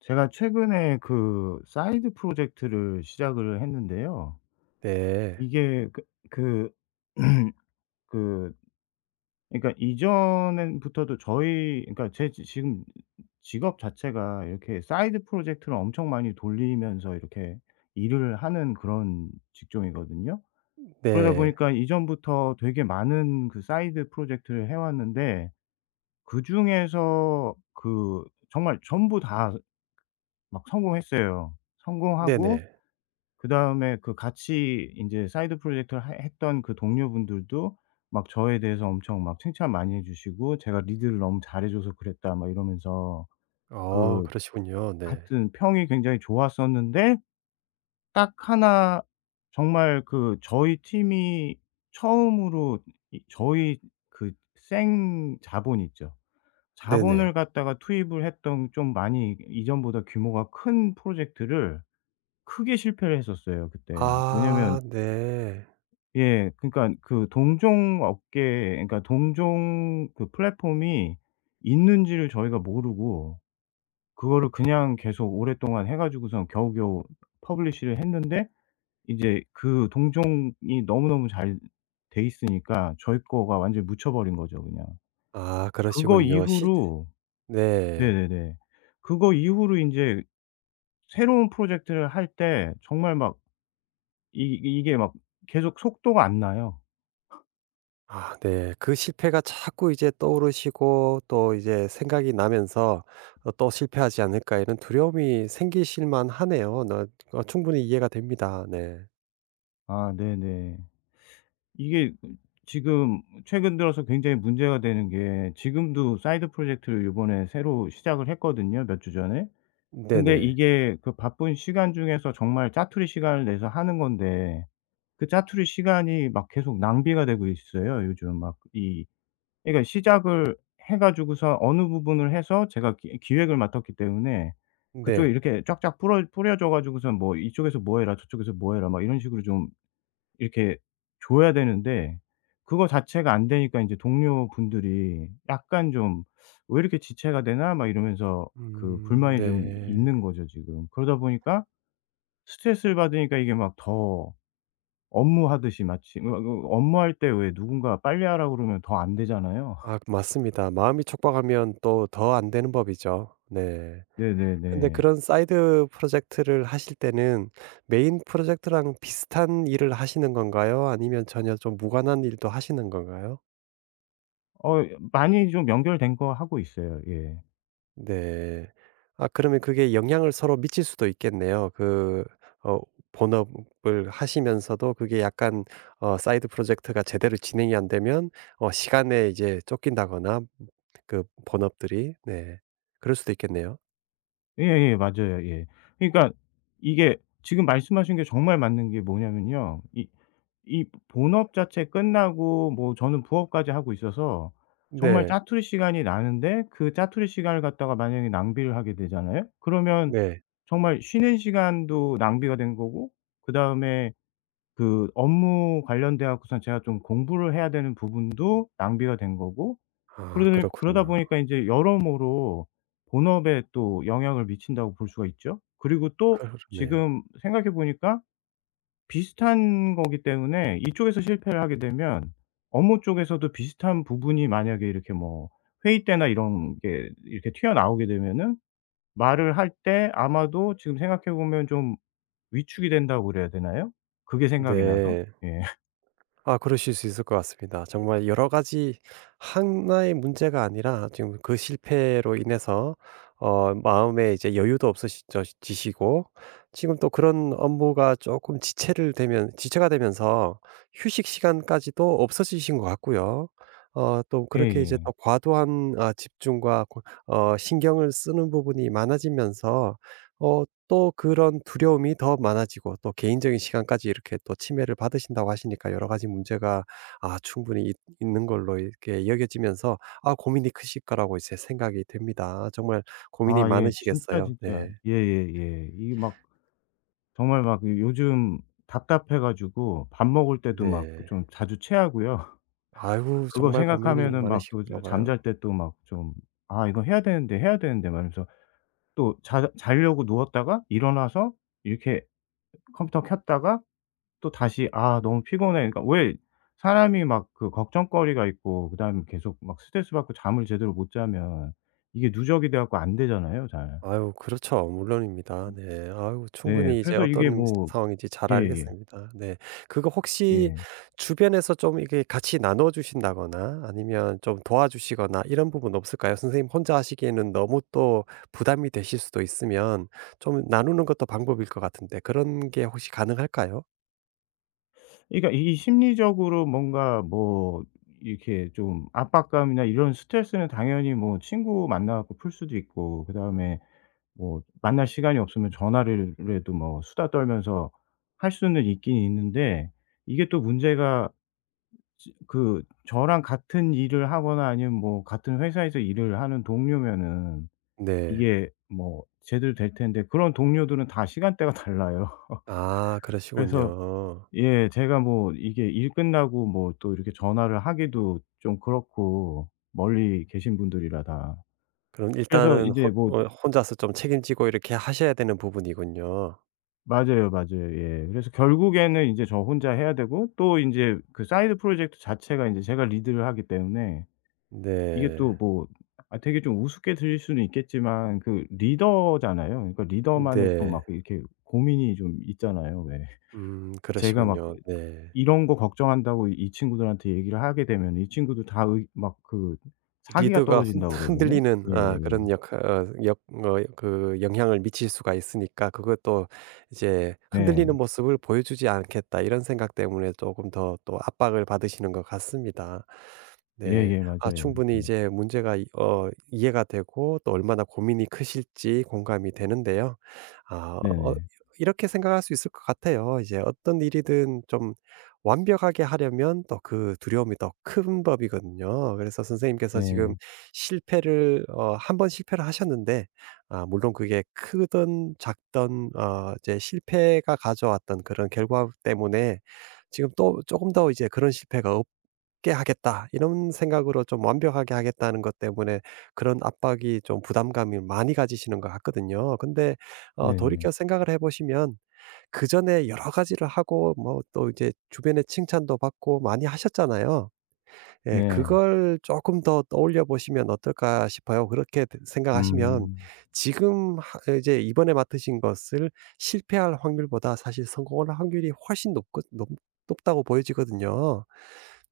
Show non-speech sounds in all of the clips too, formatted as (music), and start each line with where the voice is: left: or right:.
left: 제가 최근에 그 사이드 프로젝트를 시작을 했는데요.
right: 네.
left: 이게 그 (clears throat) 그 그러니까 이전엔 부터도 저희 그러니까 제 지 지금 직업 자체가 이렇게 사이드 프로젝트를 엄청 많이 돌리면서 이렇게 일을 하는 그런 직종이거든요. 그러다
right: 네.
left: 보니까 이전부터 되게 많은 그 사이드 프로젝트를 해 왔는데 그중에서 그 정말 전부 다 막 성공했어요. 성공하고
right: 네네.
left: 그다음에 그 같이 이제 사이드 프로젝트를 하 했던 그 동료분들도 막 저에 대해서 엄청 막 칭찬 많이 해 주시고, 제가 "리드를 너무 잘해 줘서 그랬다." 막 이러면서
right: 어
left: 그
right: 그러시군요. 네.
left: 하여튼 평이 굉장히 좋았었는데, 딱 하나 정말 그 저희 팀이 처음으로 이 저희 그 생 자본 있죠. 자본을
right: 네네.
left: 갖다가 투입을 했던, 좀 많이 이전보다 규모가 큰 프로젝트를 크게 실패를 했었어요 그때. 왜냐면
right: 아 네.
left: 예. 그러니까 그 동종 업계, 그러니까 동종 그 플랫폼이 있는지를 저희가 모르고 그거를 그냥 계속 오랫동안 해 가지고선 겨우겨우 퍼블리시를 했는데, 이제 그 동종이 너무너무 잘 돼 있으니까 저희 거가 완전히 묻혀 버린 거죠 그냥.
right: 아
left: 그거
right: 그러시군요. 시
left: 이후로
right: 네.
left: 네네네. 그거 이후로 인제 새로운 프로젝트를 할 때 정말 막 이 이게 막 계속 속도가 안 나요.
right: 아 네. 그 실패가 자꾸 이제 떠오르시고 또 이제 생각이 나면서 '또 실패하지 않을까.' 이런 두려움이 생기실 만하네요. 나 어 충분히 이해가 됩니다. 네.
left: 아 네네. 이게 지금 최근 들어서 굉장히 문제가 되는 게, 지금도 사이드 프로젝트를 요번에 새로 시작을 했거든요, 몇 주 전에. 근데
right: 네네.
left: 이게 그 바쁜 시간 중에서 정말 짜투리 시간을 내서 하는 건데, 그 짜투리 시간이 막 계속 낭비가 되고 있어요, 요즘. 막 이 그러니까 시작을 해 가지고서 어느 부분을 해서 제가 기 기획을 맡았기 때문에 그쪽에
right: 네.
left: 이렇게 쫙쫙 뿌려져 가지고선, 뭐 "이쪽에서 뭐 해라. 저쪽에서 뭐 해라." 막 이런 식으로 좀 이렇게 줘야 되는데, 그거 자체가 안 되니까 인제 동료분들이 약간 좀 '왜 이렇게 지체가 되나?' 막 이러면서 그 불만이 좀
right: 네.
left: 있는 거죠 지금. 그러다 보니까 스트레스를 받으니까 이게 막 더 업무하듯이, 마치 뭐 그 업무할 때 왜 누군가 빨리 하라고 그러면 더 안 되잖아요.
right: 아 맞습니다. 마음이 촉박하면 또 더 안 되는 법이죠. 네. 근데
left: 네네네.
right: 그런 사이드 프로젝트를 하실 때는 메인 프로젝트랑 비슷한 일을 하시는 건가요? 아니면 전혀 좀 무관한 일도 하시는 건가요?
left: 어 많이 좀 연결된 거 하고 있어요. 예.
right: 네. 아 그러면 그게 영향을 서로 미칠 수도 있겠네요. 어 본업을 하시면서도 그게 약간 사이드 프로젝트가 제대로 진행이 안 되면 시간에 이제 쫓긴다거나 그 본업들이 네. 그럴 수도 있겠네요.
left: 예예. 맞아요. 예. 그러니까 이게 지금 말씀하신 게 정말 맞는 게 뭐냐면요. 이 본업 자체 끝나고, 뭐 저는 부업까지 하고 있어서 정말
right: 네.
left: 짜투리 시간이 나는데, 그 짜투리 시간을 갖다가 만약에 낭비를 하게 되잖아요. 그러면
right: 네.
left: 정말 쉬는 시간도 낭비가 된 거고, 그다음에 그 업무 관련돼 갖고선 제가 좀 공부를 해야 되는 부분도 낭비가 된 거고,
right: 아
left: 그러다
right: 그렇군요.
left: 보니까 이제 여러모로 본업에 또 영향을 미친다고 볼 수가 있죠. 그리고 또
right: 그러네요.
left: 지금 생각해 보니까 비슷한 거기 때문에 이쪽에서 실패를 하게 되면 업무 쪽에서도 비슷한 부분이, 만약에 이렇게 뭐 회의 때나 이런 게 이렇게 튀어나오게 되면은, 말을 할 때 아마도 지금 생각해 보면 좀 위축이 된다고 그래야 되나요? 그게 생각이 나서?
right: 네.
left: 예. (laughs)
right: 아 그러실 수 있을 것 같습니다. 정말 여러 가지 하나의 문제가 아니라 지금 그 실패로 인해서 마음에 이제 여유도 없으시죠 지시고 지금 또 그런 업무가 조금 지체를 되면 지체가 되면서 휴식 시간까지도 없어지신 것 같고요. 또
left: 예
right: 그렇게 이제
left: 예.
right: 또 과도한 집중과 고 어 신경을 쓰는 부분이 많아지면서 어 또 그런 두려움이 더 많아지고 또 개인적인 시간까지 이렇게 또 침해를 받으신다고 하시니까 여러 가지 문제가 충분히 있는 걸로 이렇게 여겨지면서 고민이 크실 거라고 이제 생각이 됩니다. 정말 고민이
left: 아 예. 진짜,
right: 많으시겠어요.
left: 진짜.
right: 네.
left: 예 예 예. 이게 막 정말 막 요즘 답답해 가지고 밥 먹을 때도 막
right: 네.
left: 좀 자주 체하고요. (laughs)
right: 아이고
left: 그거
right: 정말 고민이
left: 생각하면은 막 또
right: 많으신가 봐요.
left: 잠잘 때 또 막 좀 '아 이거 해야 되는데, 해야 되는데.' 말해면서 또 자 자려고 누웠다가 일어나서 이렇게 컴퓨터 켰다가 또 다시 '아 너무 피곤해.' 그러니까 왜, 사람이 막 그 걱정거리가 있고 그다음에 계속 막 스트레스 받고 잠을 제대로 못 자면 이게 누적이 돼 갖고 안 되잖아요 잘.
right: 아유 그렇죠. 물론입니다. 네. 아유
left: 네.
right: 충분히 이제
left: 그래서 이게
right: 어떤
left: 뭐
right: 상황인지 잘
left: 예예.
right: 알겠습니다. 네. 그거
left: 예.
right: 혹시
left: 예.
right: 주변에서 좀 이렇게 같이 나눠 주신다거나 아니면 좀 도와주시거나 이런 부분 없을까요? 선생님 혼자 하시기에는 너무 또 부담이 되실 수도 있으면 좀 나누는 것도 방법일 것 같은데 그런 게 혹시 가능할까요?
left: 그러니까 이 심리적으로 뭔가, 뭐 이렇게 좀 압박감이나 이런 스트레스는 당연히 뭐 친구 만나 갖고 풀 수도 있고, 그다음에 뭐 만날 시간이 없으면 전화를 라도 뭐 수다 떨면서 할 수는 있긴 있는데, 이게 또 문제가, 지 그 저랑 같은 일을 하거나 아니면 뭐 같은 회사에서 일을 하는 동료면은
right: 네.
left: 이게 뭐 제대로 될 텐데, 그런 동료들은 다 시간대가 (laughs) 달라요.
right: 아
left: 그래서
right: 그러시군요.
left: 예. 제가 뭐 이게 일 끝나고 뭐 또 이렇게 전화를 하기도 좀 그렇고, 멀리 계신 분들이라 다.
right: 그럼
left: 그래서
right: 일단은
left: 이제
right: 혼
left: 뭐
right: 어 혼자서 좀 책임지고 이렇게 하셔야 되는 부분이군요.
left: 맞아요, 맞아요. 예. 그래서 결국에는 인제 저 혼자 해야 되고, 또 인제 그 사이드 프로젝트 자체가 인제 제가 리드를 하기 때문에 이게 또
right: 네.
left: 뭐, 아 되게 좀 우습게 들릴 수는 있겠지만 그 리더잖아요. 그러니까 리더만의 또
right: 네.
left: 막 이렇게 고민이 좀 있잖아요 왜. 제가 막 그
right: 그러시군요. 네.
left: 이런 거 걱정한다고 이 친구들한테 얘기를 하게 되면 이 친구들 다 의 막 그 사기가
right: 리드가 흔
left: 떨어진다고 그래야
right: (laughs)
left: 되나?
right: 흔들리는 아
left: 예예예.
right: 그런 역 어 역 어 그 영향을 미칠 수가 있으니까 그것도 이제
left: 네.
right: '흔들리는 모습을 보여주지 않겠다.' 이런 생각 때문에 조금 더 또 압박을 받으시는 것 같습니다. 네.
left: 예예.
right: 아
left: 맞아요.
right: 충분히
left: 예.
right: 이제 문제가 이 어 이해가 되고 또 얼마나 고민이 크실지 공감이 되는데요. 아 어
left: 네네.
right: 이렇게 생각할 수 있을 것 같아요. 이제 어떤 일이든 좀 완벽하게 하려면 또 그 두려움이 더 큰 법이거든요. 그래서 선생님께서 지금
left: 네.
right: 실패를 어 한 번 실패를 하셨는데 아 물론 그게 크든 작든 이제 실패가 가져왔던 그런 결과 때문에 지금 또 조금 더 이제 '그런 실패가 없게 하겠다.' 이런 생각으로 좀 '완벽하게 하겠다.'는 것 때문에 그런 압박이 좀 부담감이 많이 가지시는 것 같거든요. 근데
left: 네네.
right: 돌이켜 생각을 해 보시면 그전에 여러 가지를 하고 뭐 또 이제 주변의 칭찬도 받고 많이 하셨잖아요. 예
left: 네.
right: 그걸 조금 더 떠올려 보시면 어떨까 싶어요. 그렇게 드 생각하시면
left: 음.
right: 지금 하 이제 이번에 맡으신 것을 실패할 확률보다 사실 성공할 확률이 훨씬 높 높 높다고 보여지거든요.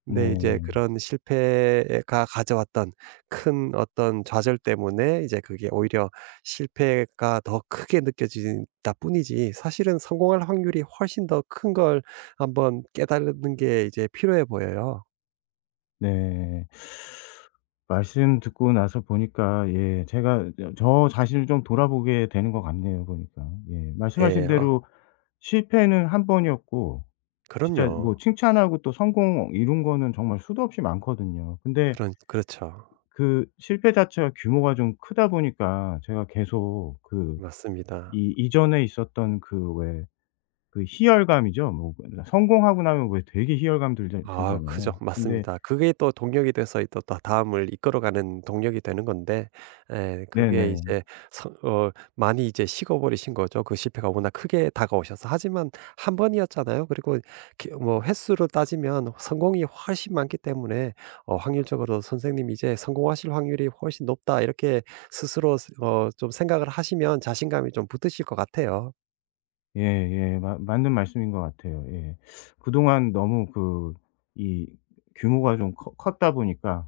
right: 근데 이제
left: 네.
right: 그런 실패가 가져왔던 큰 어떤 좌절 때문에 이제 그게 오히려 실패가 더 크게 느껴진다 뿐이지 사실은 성공할 확률이 훨씬 더 큰 걸 한번 깨달는 게 이제 필요해 보여요.
left: 네. 말씀 듣고 나서 보니까 예 제가 저 자신을 좀 돌아보게 되는 것 같네요 보니까. 예. 말씀하신
right: 예.
left: 대로 실패는 한 번이었고, 진짜 뭐
right: 그럼요.
left: 칭찬하고 또 성공 이룬 거는 정말 수도 없이 많거든요. 근데
right: 그런 그렇죠.
left: 그 실패 자체가 규모가 좀 크다 보니까 제가 계속 그
right: 맞습니다.
left: 이 이전에 있었던 그 왜 그 희열감이죠. 뭐 그러니까 성공하고 나면 왜 되게 희열감 들자
right: 아 그죠
left: 들잖아요. 근데
right: 맞습니다. 그게 또 동력이 돼서 또 다 다음을 이끌어가는 동력이 되는 건데 에 그게
left: 네네.
right: 이제 서 어 많이 이제 식어버리신 거죠. 그 실패가 워낙 크게 다가오셔서. 하지만 한 번이었잖아요. 그리고 기 뭐 횟수로 따지면 성공이 훨씬 많기 때문에 확률적으로 '선생님이 이제 성공하실 확률이 훨씬 높다.' 이렇게 스스로 스 어 좀 생각을 하시면 자신감이 좀 붙으실 것 같아요.
left: 예예. 맞 맞는 말씀인 것 같아요. 예. 그동안 너무 그 이 규모가 좀 커 컸다 보니까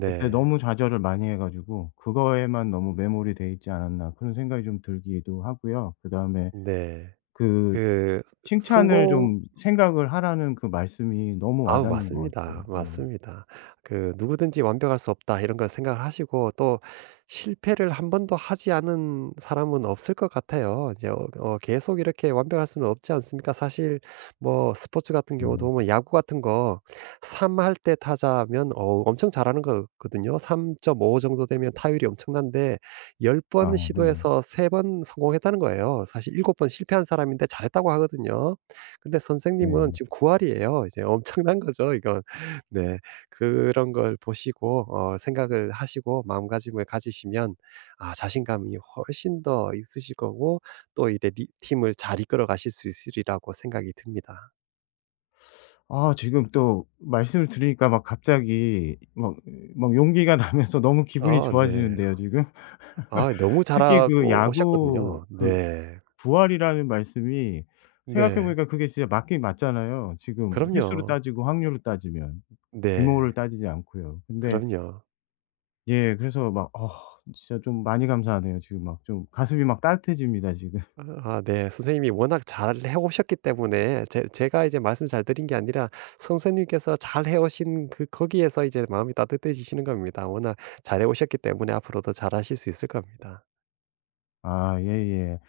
left: 그때 너무 좌절을 많이 해 가지고 그거에만 너무 매몰이 돼 있지 않았나 그런 생각이 좀 들기도 하고요. 그다음에
right: 네.
left: 그
right: 그
left: 칭찬을
right: 성공
left: 좀 생각을 하라는 그 말씀이 너무 와
right: 아우
left: 닿는 것 같아요.
right: 맞습니다.
left: 예.
right: 맞습니다. 그 '누구든지 완벽할 수 없다.' 이런 걸 생각을 하시고 또 실패를 한 번도 하지 않은 사람은 없을 것 같아요. 이제 계속 이렇게 완벽할 수는 없지 않습니까? 사실 뭐 스포츠 같은 경우도
left: 음.
right: 보면 야구 같은 거 3할 때 타자면 엄청 잘하는 거거든요. 3.5 정도 되면 타율이 엄청난데 10번
left: 아 네네.
right: 시도해서 3번 성공했다는 거예요. 사실 7번 실패한 사람인데 잘했다고 하거든요. 근데 선생님은
left: 네.
right: 지금 9할이에요 이제 엄청난 거죠 이건. (laughs) 네. 그런 걸 보시고 생각을 하시고 마음가짐을 가지시면 자신감이 훨씬 더 있으실 거고 또 이래 리 팀을 잘 이끌어 가실 수 있으리라고 생각이 듭니다.
left: 아 지금 또 말씀을 들으니까 막 갑자기 막 용기가 (laughs) 나면서 너무 기분이
right: 아 네.
left: 좋아지는데요 지금. (laughs)
right: 아 너무
left: 특히 그
right: 잘하고
left: 야구
right: 오셨거든요.
left: 그
right: 네.
left: 부활이라는 말씀이, 생각해
right: 네.
left: 보니까 그게 진짜 맞긴 맞잖아요. 지금 횟수로
right: 그럼요.
left: 따지고 확률로 따지면. 규모를
right: 네.
left: 따지지 않고요. 근데
right: 그럼요.
left: 예 그래서 막 어 진짜 좀 많이 감사하네요. 지금 막 좀 가슴이 막 따뜻해집니다 지금. (laughs)
right: 아 네. 선생님이 워낙 잘 해 오셨기 때문에 제 제가 이제 말씀 잘 드린 게 아니라 선생님께서 잘 해 오신 그 거기에서 이제 마음이 따뜻해지시는 겁니다. 워낙 잘해 오셨기 때문에 앞으로도 잘하실 수 있을 겁니다.
left: 아 예예.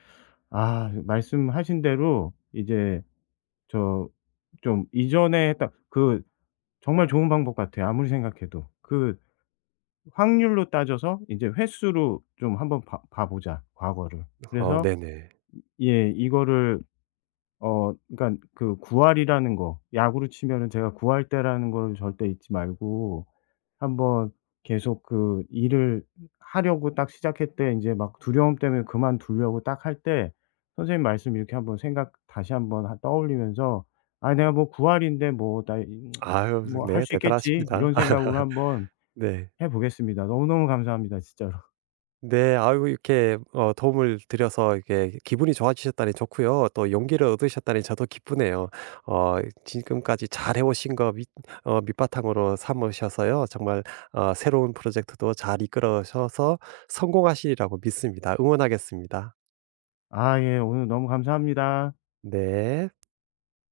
left: 아 말씀하신 대로 이제 저 좀 이전에 했던 그 정말 좋은 방법 같아요 아무리 생각해도. 그 확률로 따져서 이제 횟수로 좀 한번 봐 봐 보자 과거를. 그래서
right: 네네.
left: 예 이거를 어 그러니까 그 9할이라는 거 야구로 치면은 제가 9할 때라는 걸 절대 잊지 말고 한번 계속 그 일을 하려고 딱 시작할 때, 이제 막 두려움 때문에 그만두려고 딱 할 때 선생님 말씀 이렇게 한번 생각 다시 한번 하 떠올리면서 '아 내가 뭐 9할인데 뭐 나 (tsk)
right: 아유
left: 뭐 할
right: 네
left: 수 있겠지.'
right: 대단하십니다.
left: 이런
right: (laughs)
left: 생각으로 한번
right: 네.
left: 해 보겠습니다. 너무너무 감사합니다 진짜로.
right: 네. 아이고 이렇게 도움을 드려서 이렇게 기분이 좋아지셨다니 좋고요. 또 용기를 얻으셨다니 저도 기쁘네요. 어 지금까지 잘해 오신 거 밑 어 밑바탕으로 삼으셔서요. 정말 새로운 프로젝트도 잘 이끌어셔서 성공하시리라고 믿습니다. 응원하겠습니다.
left: 아 예 오늘 너무 감사합니다.
right: 네.